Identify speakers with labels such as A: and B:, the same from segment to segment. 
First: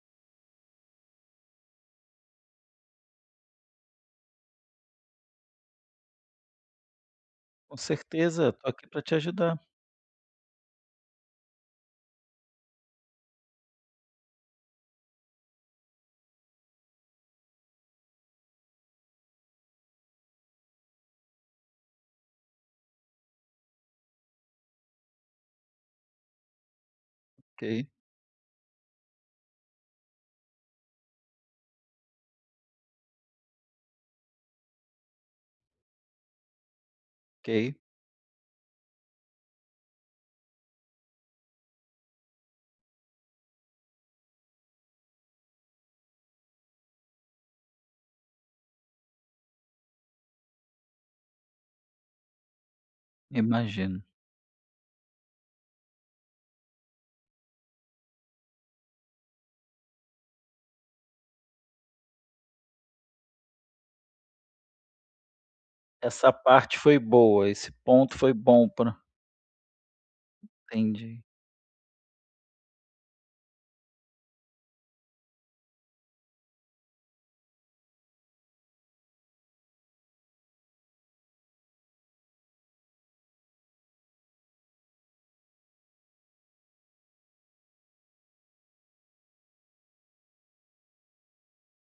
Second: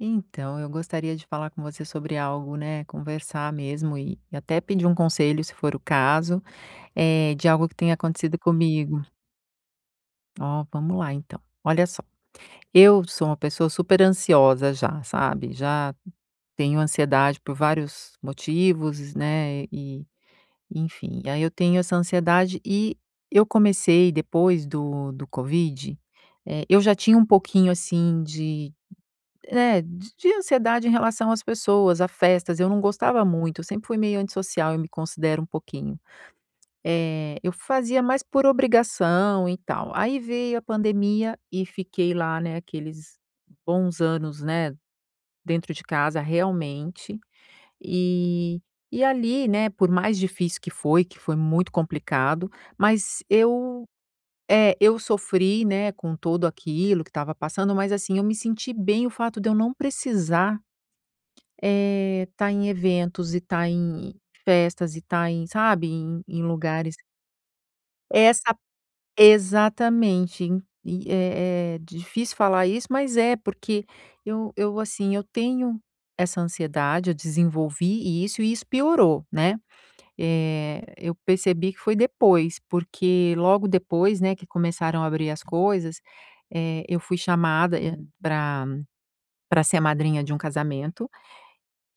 A: Então, eu gostaria de falar com você sobre algo, né, conversar mesmo e até pedir um conselho, se for o caso, eh, de algo que
B: Com
A: tem acontecido
B: certeza, tô aqui pra
A: comigo.
B: te ajudar.
A: Ó, vamos lá, então. Olha só, eu sou uma pessoa superansiosa já, sabe, já tenho ansiedade por vários motivos, né, e enfim, aí eu tenho essa ansiedade e eu comecei depois do do Covid, eh, eu já tinha um pouquinho
B: Ok.
A: assim de é, d de ansiedade em relação às pessoas, a festas, eu não gostava muito, eu sempre fui meio antissocial, eu me considero um pouquinho. Eh, eu
B: Ok.
A: fazia mais por obrigação e tal, aí veio a pandemia e fiquei lá, né, aqueles bons anos, né, dentro de casa realmente, e e ali, né, por mais difícil que foi, que foi muito complicado, mas eu,
B: Imagino.
A: eh, eu sofri, né, com tudo aquilo que tava passando, mas assim, eu me senti bem o fato de eu não precisar, eh, estar em eventos e tá em festas e tá em, sabe, em
B: Essa
A: em
B: parte
A: lugares
B: foi boa, esse ponto foi
A: Essa
B: bom pra
A: exatamente. En e
B: Entendi.
A: é é difícil falar isso, mas é, porque eu eu assim, eu tenho essa ansiedade, eu desenvolvi isso e isso piorou, né. Eh, eu percebi que foi depois, porque logo depois, né, que começaram a abrir as coisas, é, eu fui chamada pra pra ser a madrinha de um casamento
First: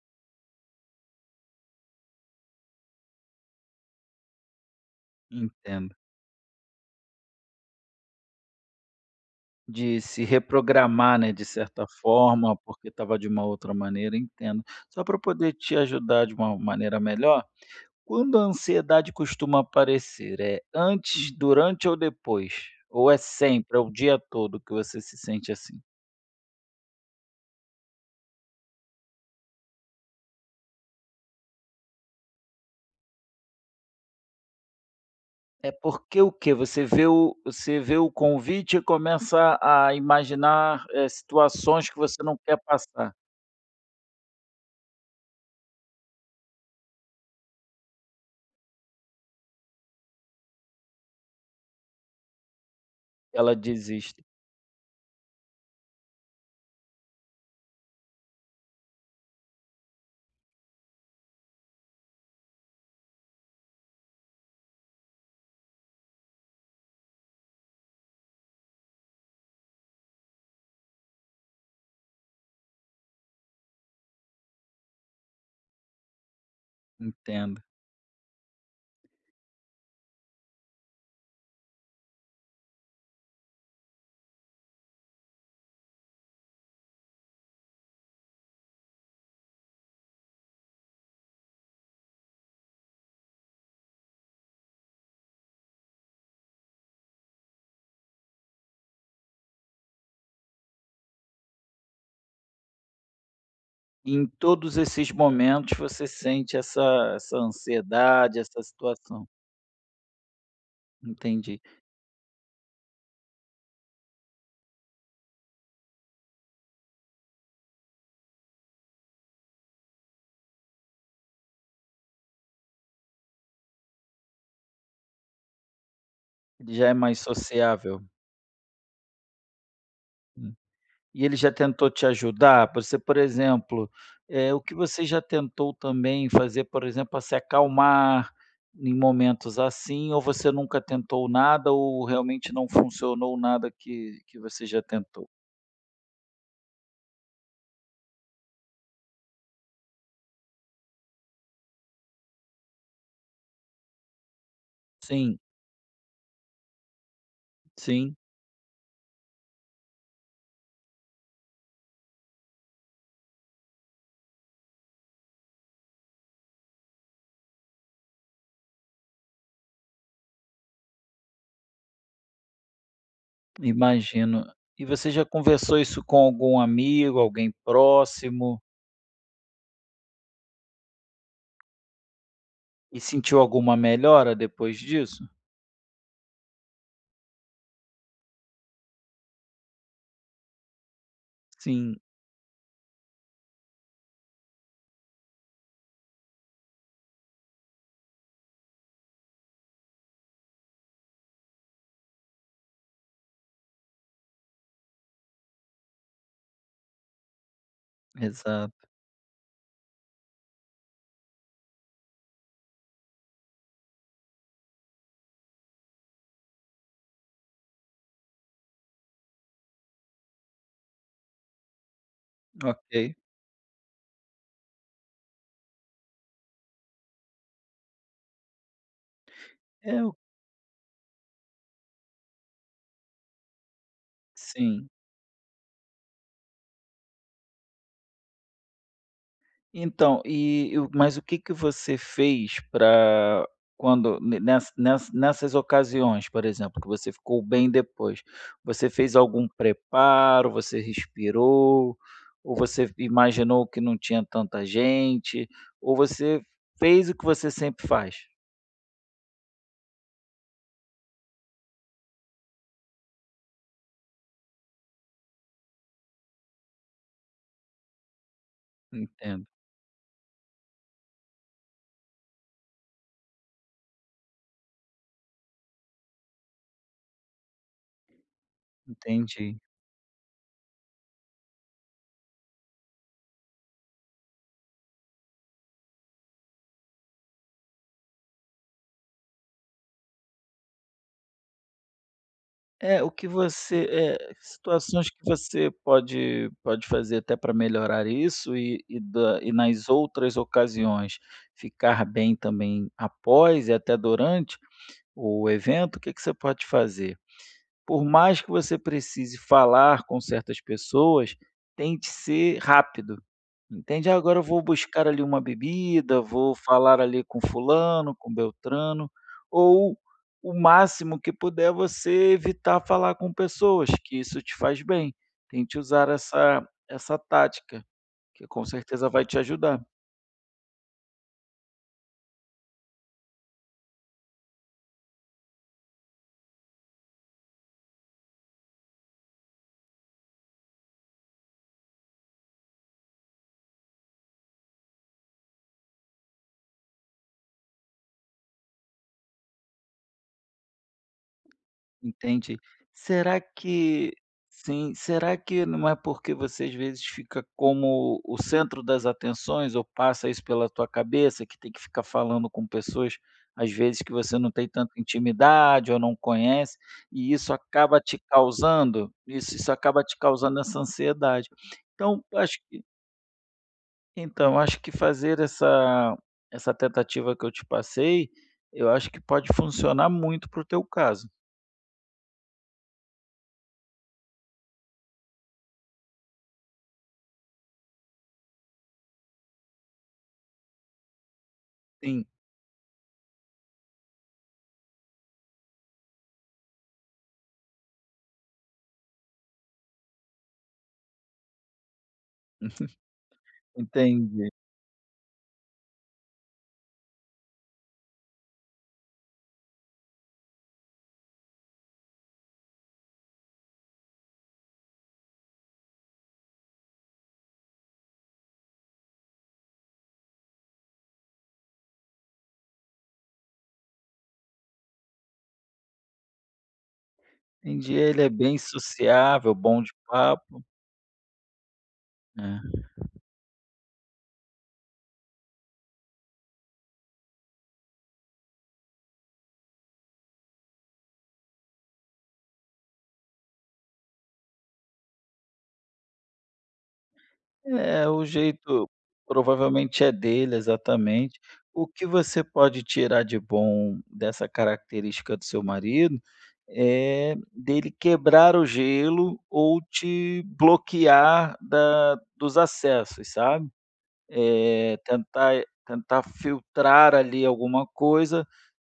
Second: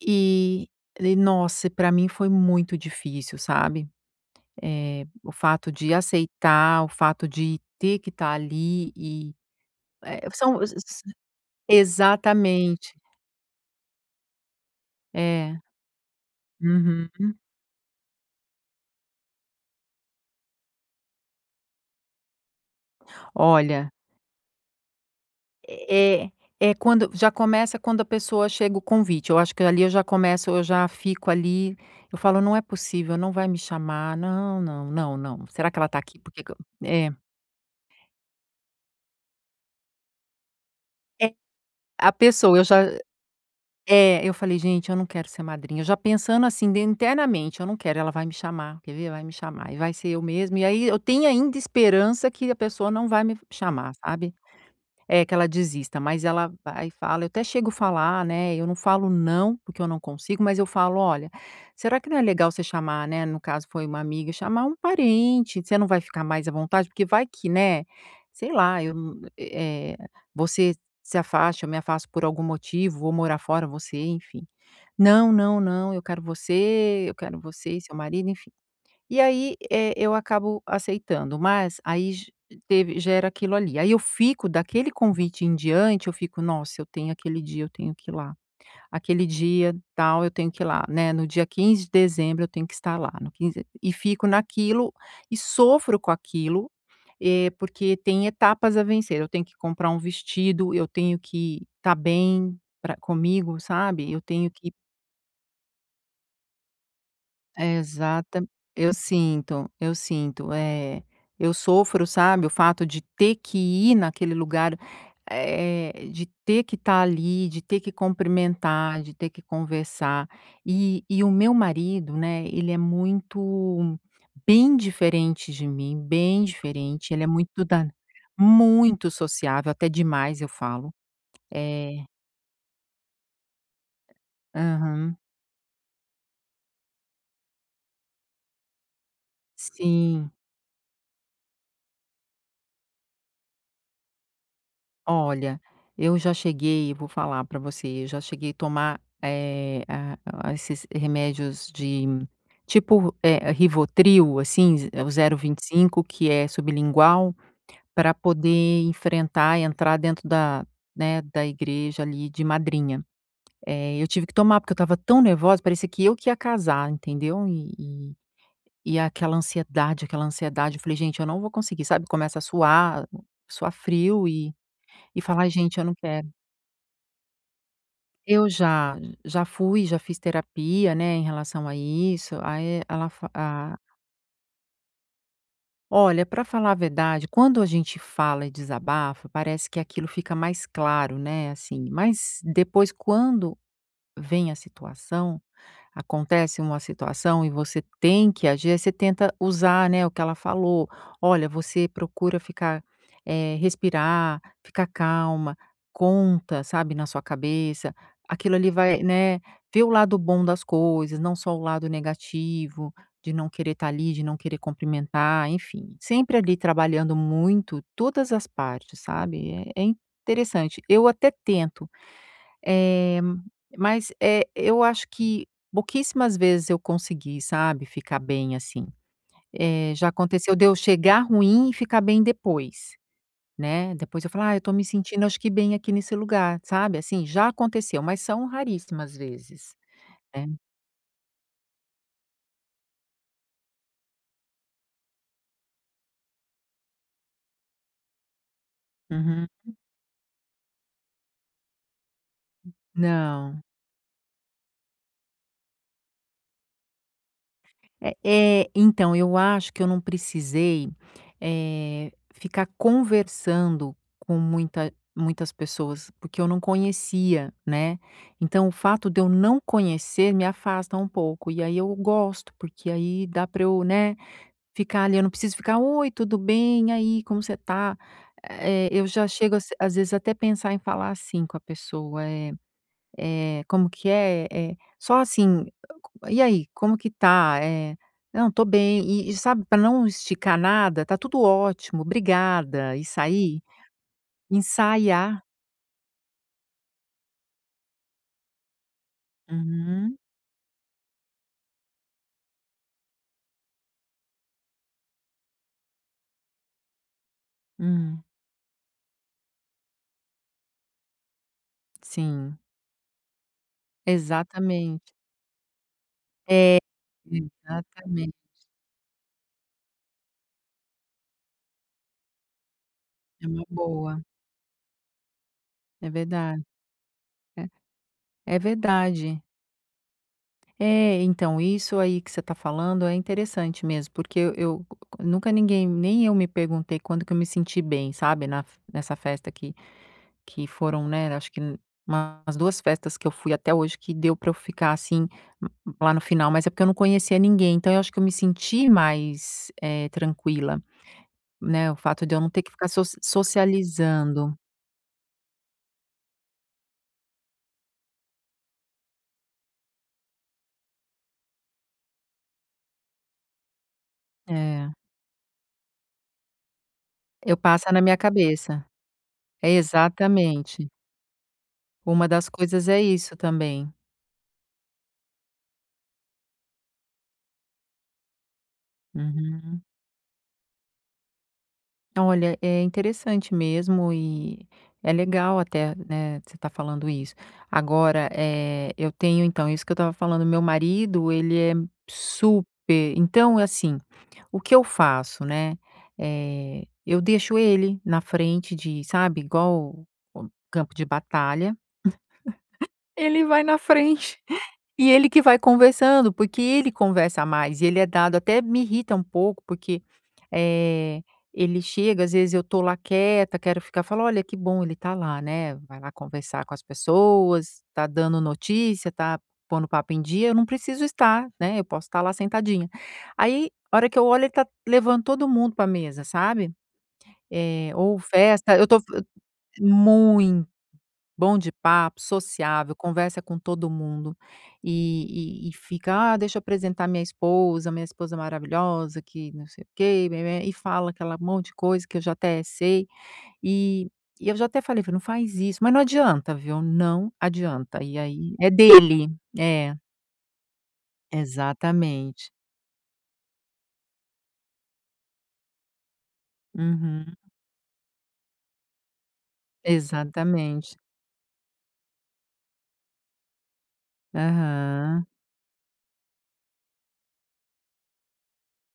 A: e e, nossa, pra mim foi muito difícil, sabe, eh, o fato de
B: Entendo.
A: aceitar, o fato de ter que tá ali e,
B: De se
A: é, são s s
B: reprogramar, né, de certa forma, porque
A: Exatamente.
B: tava de uma outra maneira, entendo. Só pra eu poder
A: É.
B: te ajudar de uma maneira
A: Uhum.
B: melhor, quando a ansiedade costuma aparecer, é antes, durante ou depois? Ou é sempre, é o
A: Olha
B: dia todo que você se sente assim?
A: É é quando já começa quando a pessoa chega o convite, eu acho que ali eu já começo, eu já fico ali, eu falo: "Não é possível, não vai me chamar. Não, não, não, não. Será
B: É
A: que ela tá aqui?
B: porque
A: Por
B: o
A: que que"
B: quê? Você vê
A: é.
B: o você vê o convite e começa a imaginar, eh,
A: É.
B: situações que
A: A
B: você não quer
A: pessoa, eu já hã,
B: passar.
A: é, eu falei: "Gente, eu não quero ser madrinha", eu já pensando assim de internamente, "Eu não quero, ela vai me chamar, quer ver? Vai me chamar e vai ser eu mesmo". E aí eu tenho ainda esperança que a pessoa não vai me
B: Ela
A: chamar,
B: desiste.
A: sabe, eh, que ela desista, mas ela vai e fala. Eu até chego falar, né, eu não falo não, porque eu não consigo, mas eu falo: "Olha, será que não é legal você chamar, né" no caso foi uma amiga, "Chamar um parente, você não vai ficar mais à vontade? Porque vai que, né, sei lá, eu, e eh, você se afasta, eu me afasto por algum motivo, vou morar fora, você, enfim", "Não, não, não, eu quero você, eu quero
B: Entendo.
A: você e seu marido", enfim. E aí, eh, eu acabo aceitando, mas aí j teve já era aquilo ali. Aí eu fico daquele convite em diante, eu fico: "Nossa, eu tenho aquele dia, eu tenho que ir lá. Aquele dia tal, eu tenho que ir lá, né, no dia 15 de dezembro, eu tenho que estar lá, no quinz" E fico naquilo e sofro com aquilo, eh, porque tem etapas a vencer. Eu tenho que comprar um vestido, eu tenho que tá bem pra comigo, sabe? Eu
B: Em
A: tenho que
B: todos esses momentos você sente essa essa ansiedade,
A: Exata
B: essa
A: eu
B: situação?
A: sinto, eu sinto, é. Eu
B: Entendi.
A: sofro, sabe, o fato de ter que ir naquele lugar, eh, de ter que tá ali, de ter que cumprimentar, de ter que conversar. E e o meu marido, né, ele é muito bem diferente de mim, bem
B: Já é
A: diferente,
B: mais
A: ele é muito da
B: sociável?
A: muito sociável, até demais, eu
B: Hum.
A: falo.
B: E ele já tentou
A: É
B: te ajudar? Você, por exemplo, eh, o que você
A: Aham.
B: já tentou também fazer, por exemplo, pra se acalmar em momentos assim, ou
A: Sim.
B: você nunca tentou nada ou realmente não funcionou nada que que você já tentou?
A: Olha, eu já cheguei, vou falar pra você, eu já cheguei tomar, eh, a a esses remédios de tipo, eh, Rivotril, assim, z o zero
B: Sim.
A: vinte e cinco, que é sublingual, pra
B: Sim.
A: poder enfrentar e entrar dentro da, né, da igreja ali de madrinha. É, eu tive que tomar, porque eu tava tão nervosa, parecia que eu que ia casar, entendeu, e e e aquela ansiedade aquela ansiedade, eu falei: "Gente, eu não vou conseguir", sabe, começa a suar, suar frio
B: Imagino.
A: e
B: E você
A: e
B: já
A: falar: "Gente,
B: conversou
A: eu não
B: isso com
A: quero".
B: algum amigo, alguém
A: Eu
B: próximo?
A: já, já fui, já fiz terapia, né, em relação a isso. Aí
B: E
A: ela fa
B: sentiu alguma
A: a
B: melhora depois disso?
A: Olha, pra falar a verdade, quando a gente fala e desabafa, parece que aquilo fica mais claro, né, assim,
B: Sim.
A: mas depois quando vem a situação, acontece uma situação e você tem que agir, aí você tenta usar, né, o que ela falou, "Olha, você procura ficar, eh, respirar, ficar calma, conta, sabe, na sua cabeça, aquilo ali
B: Exato.
A: vai, né, vê o lado bom das coisas, não só o lado negativo de não querer tá ali, de não querer cumprimentar", enfim. Sempre ali trabalhando muito todas as partes, sabe, é é interessante. Eu até tento,
B: Ok.
A: eh, mas, eh, eu acho que pouquíssimas vezes eu consegui, sabe, ficar bem assim,
B: É
A: eh, já
B: o
A: aconteceu de eu chegar ruim e ficar bem depois, né, depois eu falo: "Ah, eu tô me
B: Sim.
A: sentindo acho que bem aqui nesse lugar", sabe, assim? Já aconteceu, mas são raríssimas vezes,
B: Então,
A: né.
B: e eu mas o que que você fez pra quando ne ness ness nessas ocasiões, por exemplo, que você ficou bem depois. Você fez algum
A: Uhum.
B: preparo, você respirou ou você
A: Não.
B: imaginou que não tinha tanta gente, ou você fez o que você sempre
A: É
B: faz?
A: é, então, eu acho que eu não precisei, eh, ficar conversando com muita muitas pessoas, porque eu não conhecia, né. Então, o fato de eu
B: Entendo.
A: não conhecer me afasta um pouco, e aí eu gosto, porque aí dá pra eu, né, ficar ali, eu não preciso ficar: "Oi, tudo bem? E aí, como você tá?" eh, eu já chego
B: Entendi.
A: às vezes até pensar em falar assim com a pessoa, é é, como que é, é, só assim: "E aí, c como que tá?", é "Não, tô bem". E e sabe pra não esticar nada? "Tá tudo ótimo, brigada!",
B: É,
A: e
B: o que
A: sair,
B: você, eh, situações que
A: ensaiar
B: você pode, pode fazer até pra melhorar isso e e da e nas
A: Uhum.
B: outras ocasiões ficar bem também após e até durante o evento, o que que você pode fazer? Por
A: Hum.
B: mais que você precise falar com certas pessoas, tente
A: Sim.
B: ser rápido, entende, "Ah, agora eu vou buscar
A: Exatamente.
B: ali uma bebida, vou
A: É,
B: falar ali com fulano,
A: exatamente.
B: com beltrano", ou o máximo que puder você evitar falar com
A: É uma
B: pessoas, que
A: boa.
B: isso te faz bem. Tente usar
A: É verdade.
B: essa essa
A: É,
B: tática, que
A: é
B: com certeza vai te
A: verdade.
B: ajudar.
A: É, então, isso aí que você tá falando é interessante mesmo, porque eu eu c nunca ninguém, nem eu me perguntei quando que eu me senti bem, sabe, na f nessa festa que que foram, né, acho que umas duas festas que eu fui até hoje que deu pra eu ficar assim lá no final, mas é porque eu não conhecia ninguém. Então, eu acho que eu me senti mais, eh, tranquila, né, o fato de eu não
B: Entendi.
A: ter que ficar soci
B: Será que
A: socializando.
B: sim. Será que não é porque você, às vezes, fica como o centro das atenções ou passa isso pela tua cabeça, que tem que ficar falando com pessoas, às vezes, que você não tem tanta
A: É.
B: intimidade ou não conhece e isso
A: Eu passo é
B: acaba
A: na minha
B: te
A: cabeça.
B: causando, isso
A: É
B: isso acaba te causando essa
A: exatamente.
B: ansiedade? Então,
A: Uma das
B: acho que
A: coisas é isso também.
B: então, acho que fazer essa essa tentativa que eu te passei, eu acho que pode
A: Uhum.
B: funcionar muito para o teu caso.
A: Olha, é interessante mesmo e é legal até, né, você tá falando isso. Agora, eh, eu tenho então isso que eu tava falando, meu marido, ele é
B: Sim.
A: super então assim, o que eu faço, né, eh, eu deixo ele na frente de sabe, igual o campo de batalha, ele vai na frente
B: Entendi.
A: e ele que vai conversando, porque ele conversa mais e ele é dado, até me irrita um pouco, porque, eh, ele chega, às vezes eu tô lá quieta, quero ficar falo: "Olha, que bom, ele tá lá, né, vai lá conversar com as pessoas, tá dando notícia, tá pondo o papo em dia, eu não preciso estar, né, eu posso tá lá sentadinha". Aí a hora que eu olho, ele tá levando todo mundo pra mesa, sabe, eh,
B: Entendi,
A: ou
B: ele é bem
A: festa, eu tô
B: sociável, bom de papo.
A: muito. Bom de papo,
B: Hã.
A: sociável, conversa com todo mundo e e-e fica: "Ah, deixa eu apresentar minha esposa, minha esposa maravilhosa, que não sei o quê", bé-bé-bé, e fala aquela monte de coisa que eu já até sei. E e eu já até falei: "Não faz isso", mas não adianta, viu, não adianta,
B: É,
A: e
B: o
A: aí é
B: jeito
A: dele. É.
B: provavelmente é dele, exatamente. O que você
A: Exatamente.
B: pode tirar de bom dessa característica do seu marido,
A: Uhum.
B: é dele quebrar o gelo ou te
A: Exatamente.
B: bloquear da dos acessos, sabe, eh,
A: Aham.
B: tentar tentar filtrar ali alguma coisa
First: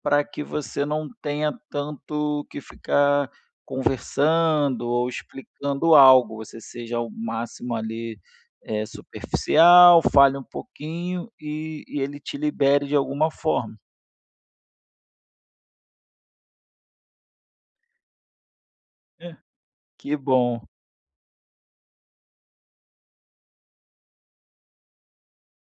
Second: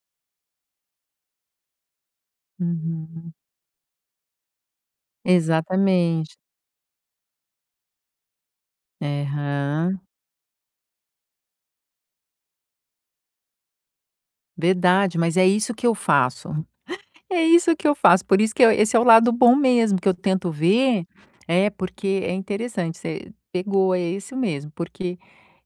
B: pra que você não tenha tanto que ficar
A: Uhum.
B: conversando ou explicando
A: Exatamente.
B: algo, você seja o máximo ali, eh, superficial,
A: Aham.
B: fale um pouquinho e e ele te libere de alguma forma.
A: Verdade, mas é isso que eu faço. É isso que eu faço, por isso que eu esse é o lado
B: É
A: bom mesmo que eu
B: que
A: tento
B: bom.
A: ver é, porque é interessante, você pegou, é isso mesmo. Porque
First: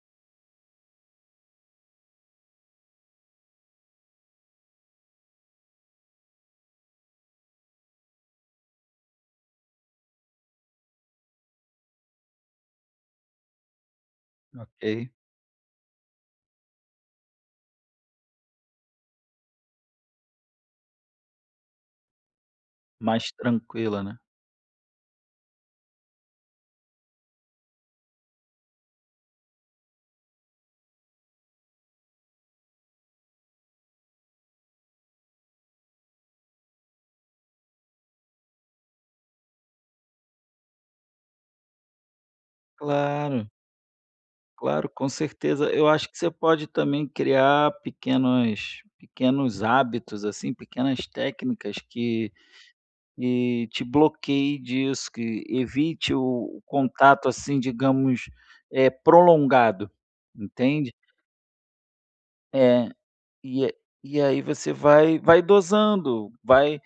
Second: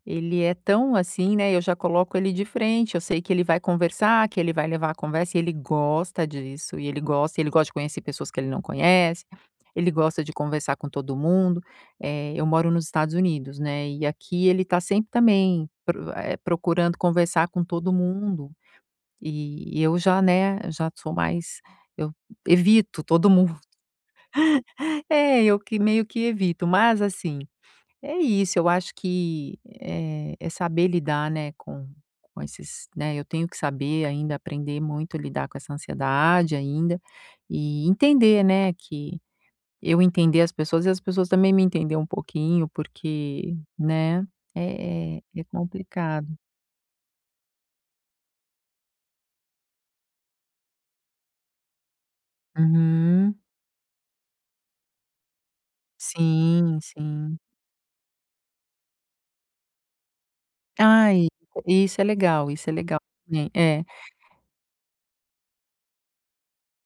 A: ele é tão assim, né, eu já coloco ele de frente. Eu sei que ele vai conversar, que ele vai levar a conversa, e ele gosta disso, e ele gosta. Ele gosta de conhecer pessoas que ele não conhece; ele gosta de conversar com todo mundo. Eh, eu moro nos Estados Unidos, né, e aqui ele tá sempre
B: Ok.
A: também pro eh, procurando conversar com todo mundo. E e eu já, né, já sou mais eu evito todo
B: Mais
A: mundo.
B: tranquila, né.
A: É, eu que meio que evito. Mas assim, é isso, eu acho que, eh, é saber lidar, né, com com esses, né, eu tenho que saber ainda aprender muito a lidar com essa ansiedade ainda e entender, né, que eu entender as pessoas e as pessoas também me entender um pouquinho.
B: Claro.
A: Porque, né,
B: Claro, com
A: é é é
B: certeza. Eu acho que
A: complicado.
B: você pode também criar pequenas pequenos hábitos, assim, pequenas técnicas que,
A: Uhum.
B: eh, te bloqueie disso, que evite o
A: Sim,
B: contato,
A: sim.
B: assim, digamos, eh, prolongado, entende?
A: Ai, isso é legal, isso é
B: É,
A: legal. É
B: e a
A: é.
B: e aí você vai vai dosando, vai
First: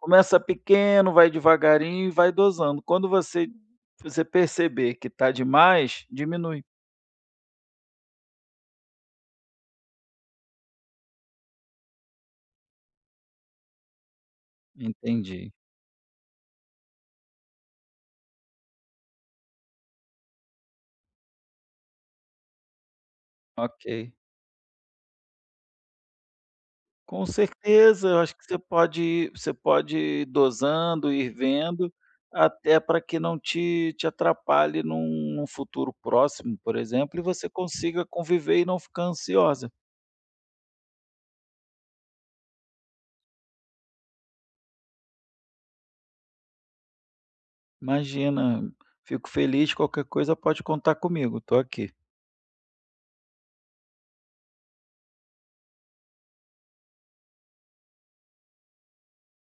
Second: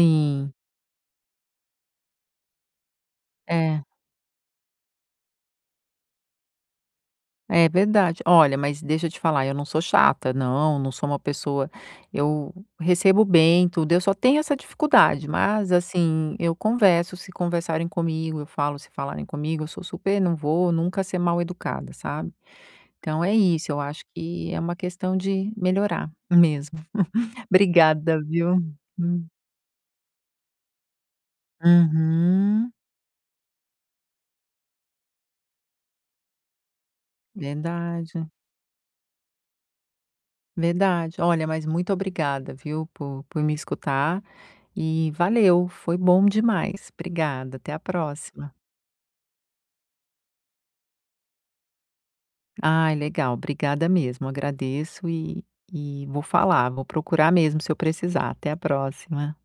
B: começa pequeno, vai devagarinho e vai dosando. Quando você
A: É.
B: você perceber que tá demais, diminui.
A: É verdade. Olha, mas deixa eu te falar, eu não sou chata, não, não sou uma pessoa eu recebo bem tudo. Eu só tenho essa dificuldade,
B: Entendi.
A: mas, assim, eu converso se conversarem comigo, eu falo se falarem comigo, eu sou super não vou nunca ser mal-educada, sabe. Então é isso, eu acho
B: Ok.
A: que é uma questão de melhorar mesmo.
B: Com certeza. Eu
A: Obrigada,
B: acho que
A: viu.
B: você pode ir você pode ir dosando, ir vendo.
A: Uhum.
B: Até pra que não te te atrapalhe em um em um futuro próximo, por exemplo, e você consiga
A: Verdade.
B: conviver e não ficar ansiosa.
A: Verdade. Olha, mas muito obrigada, viu, por por me escutar e valeu, foi bom demais. Obrigada, até a próxima.
B: Imagina, fico feliz. Qualquer coisa, pode contar comigo, tô aqui.
A: Ai, legal, obrigada mesmo. Agradeço e e vou falar, vou procurar mesmo se eu precisar. Até a próxima.